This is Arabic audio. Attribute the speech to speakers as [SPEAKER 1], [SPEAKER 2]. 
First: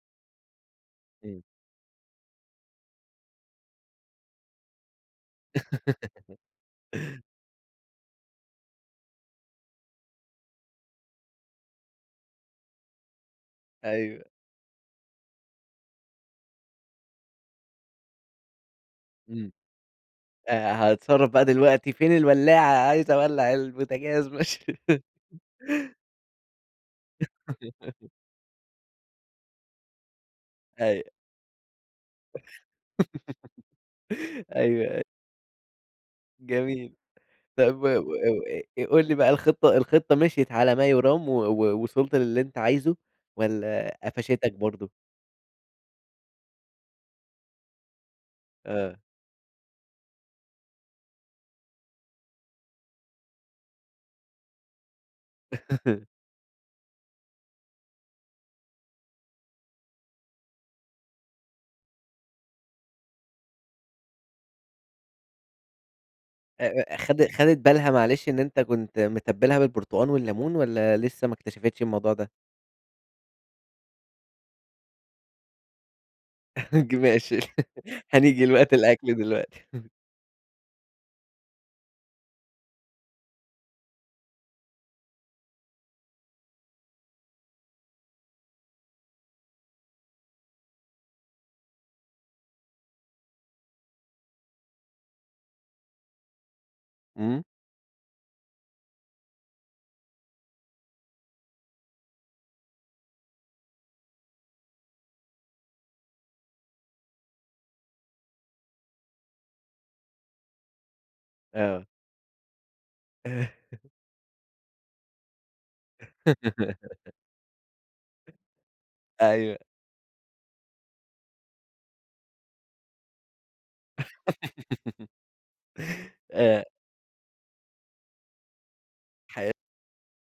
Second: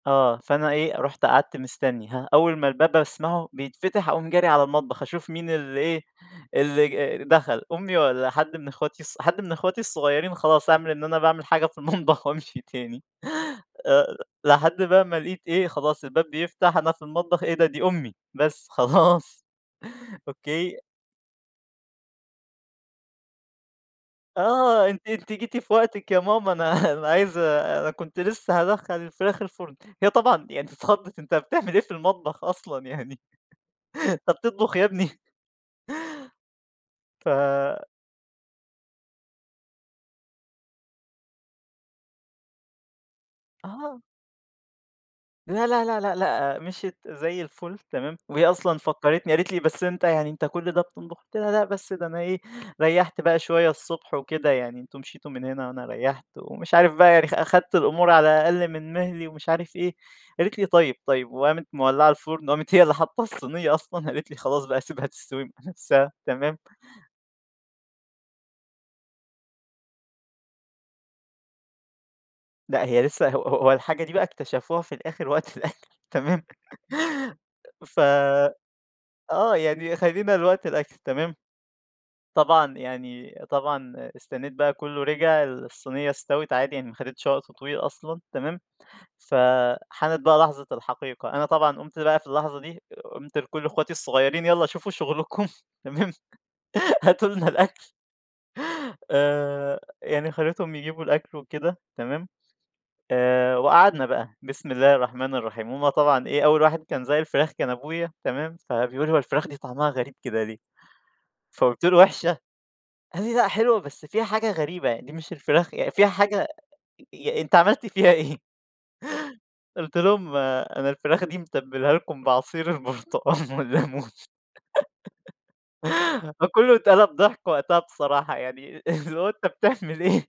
[SPEAKER 1] آه، فأنا إيه رُحت
[SPEAKER 2] امم.
[SPEAKER 1] قعدت مستَني، هاه، أول ما الباب أسمعه بيتفتح، أقوم جاري على المطبخ أشوف مين اللي إيه، اللي ج دخل، أمي، والّا حد من أخواتي الصغ حد من أخواتي الصغيرين؟ خلاص، أعمل إن أنا باعمل حاجة في المطبخ وأمشي تاني. آآ،
[SPEAKER 2] أيوه.
[SPEAKER 1] لحدّ بقى ما لقيت إيه، خلاص الباب بيفتح، أنا في المطبخ. إيه ده؟ دي أمي، بس خلاص.
[SPEAKER 2] إمم.
[SPEAKER 1] أوك.
[SPEAKER 2] آآ، هاتصرّف بقى دلوقتي فين الولاعة؟ عايز أوَلّع البوتجاز، ماش
[SPEAKER 1] آه، "أنتِ أنتِ جيتِ في وقتِك يا ماما، أنا أنا عايز أنا كنت لسه هادَخّل الفراخ الفرن." هي طبعًا يعني ت
[SPEAKER 2] أيوه.
[SPEAKER 1] اتخَضّت، "أنت بتعمل إيه في المطبخ أصلًا يعني! أنت بتطبخ
[SPEAKER 2] أيوه
[SPEAKER 1] يا
[SPEAKER 2] أي
[SPEAKER 1] ابني؟!"
[SPEAKER 2] جميل.
[SPEAKER 1] ف
[SPEAKER 2] طب و و إو آآ، قُل لي بقى، الخطة الخطة مِشيِت على ما يُرام و وصِلت للي أنت عايزه؟ والّا
[SPEAKER 1] آه.
[SPEAKER 2] قفَشِتَك برضه؟
[SPEAKER 1] لا، لا، لا، لا، لأ، مشيِّت زي الفل، تمام؟ وهي أصلًا
[SPEAKER 2] آه.
[SPEAKER 1] فكّرِتني قالِت لي: "بس أنت يعني أنت كل ده بتطبُخ؟ قُلت لها: "لأ، بس ده أنا إيه، ريّحت بقى شوية الصبح وكده، يعني أنتم مشيتوا من هنا وأنا ريّحت." ومش عارف بقى يعني أ أخدت الأمور على أقل من مهلي ومش عارف إيه. قالت لي: "طيب، طيب." وقامِت مولّعة الفُرن، وقامت هي اللي حاطَة الصينية أصلًا، قالت لي: "خلاص بقى، سيبها تستوي مع نفسها." تمام؟
[SPEAKER 2] أ أ خدِ خدِت بالها معلش إن أنت كنت متبّلها بالبرتقان والليمون والّا لسه ما اكتشفتش الموضوع ده؟
[SPEAKER 1] لأ، هي لسه ه ه هو الحاجة دي بقى اكتشفوها في الآخر وقت الأكل، تمام؟
[SPEAKER 2] ج ماشي.
[SPEAKER 1] ف
[SPEAKER 2] هنيجي لوقت الأكل
[SPEAKER 1] آه،
[SPEAKER 2] دلوقتي.
[SPEAKER 1] يعني خلّينا لوقت الأكل، تمام؟ طبعًا يعني طبعًا استنيت بقى كله رِجع، الصينية استوِت، عادي يعني، ما حدِتش وقت طويل أصلًا، تمام؟ فحانت بقى لحظة الحقيقة، أنا طبعًا قُمت بقى في اللحظة دي، قُمت لكل أخوتي الصغيرين "يالّا شوفوا شغلكم، تمام؟ هاتوا
[SPEAKER 2] امم.
[SPEAKER 1] لنا الأكل." آآ، يعني خّليتهم يجيبوا الأكل وكده، تمام؟ آآ وقعدنا بقى، بسم الله الرحمن الرحيم. هُم طبعًا إيه، أول واحد كان ذاق الفراخ كان أبويا، تمام؟ فبيقول: "هي الفراخ دي طعمها غريب كده ليه؟" فقُلت
[SPEAKER 2] آه.
[SPEAKER 1] له: "وحشة؟" قال لي: "لأ، حلوة، بس فيها حاجة غريبة يعني، دي مش الفراخ ي فيها حاجة ي أنت عملت فيها إيه؟"
[SPEAKER 2] أيوه.
[SPEAKER 1] قُلت لهم: "أنا الفراخ دي متبلها لكم بعصير البرتقان والليمون."
[SPEAKER 2] آآ
[SPEAKER 1] فكُلُّه اتقلب ضحك وقتها بصراحة يعني، اللي هو أنت
[SPEAKER 2] حلو.
[SPEAKER 1] بتعمل إيه؟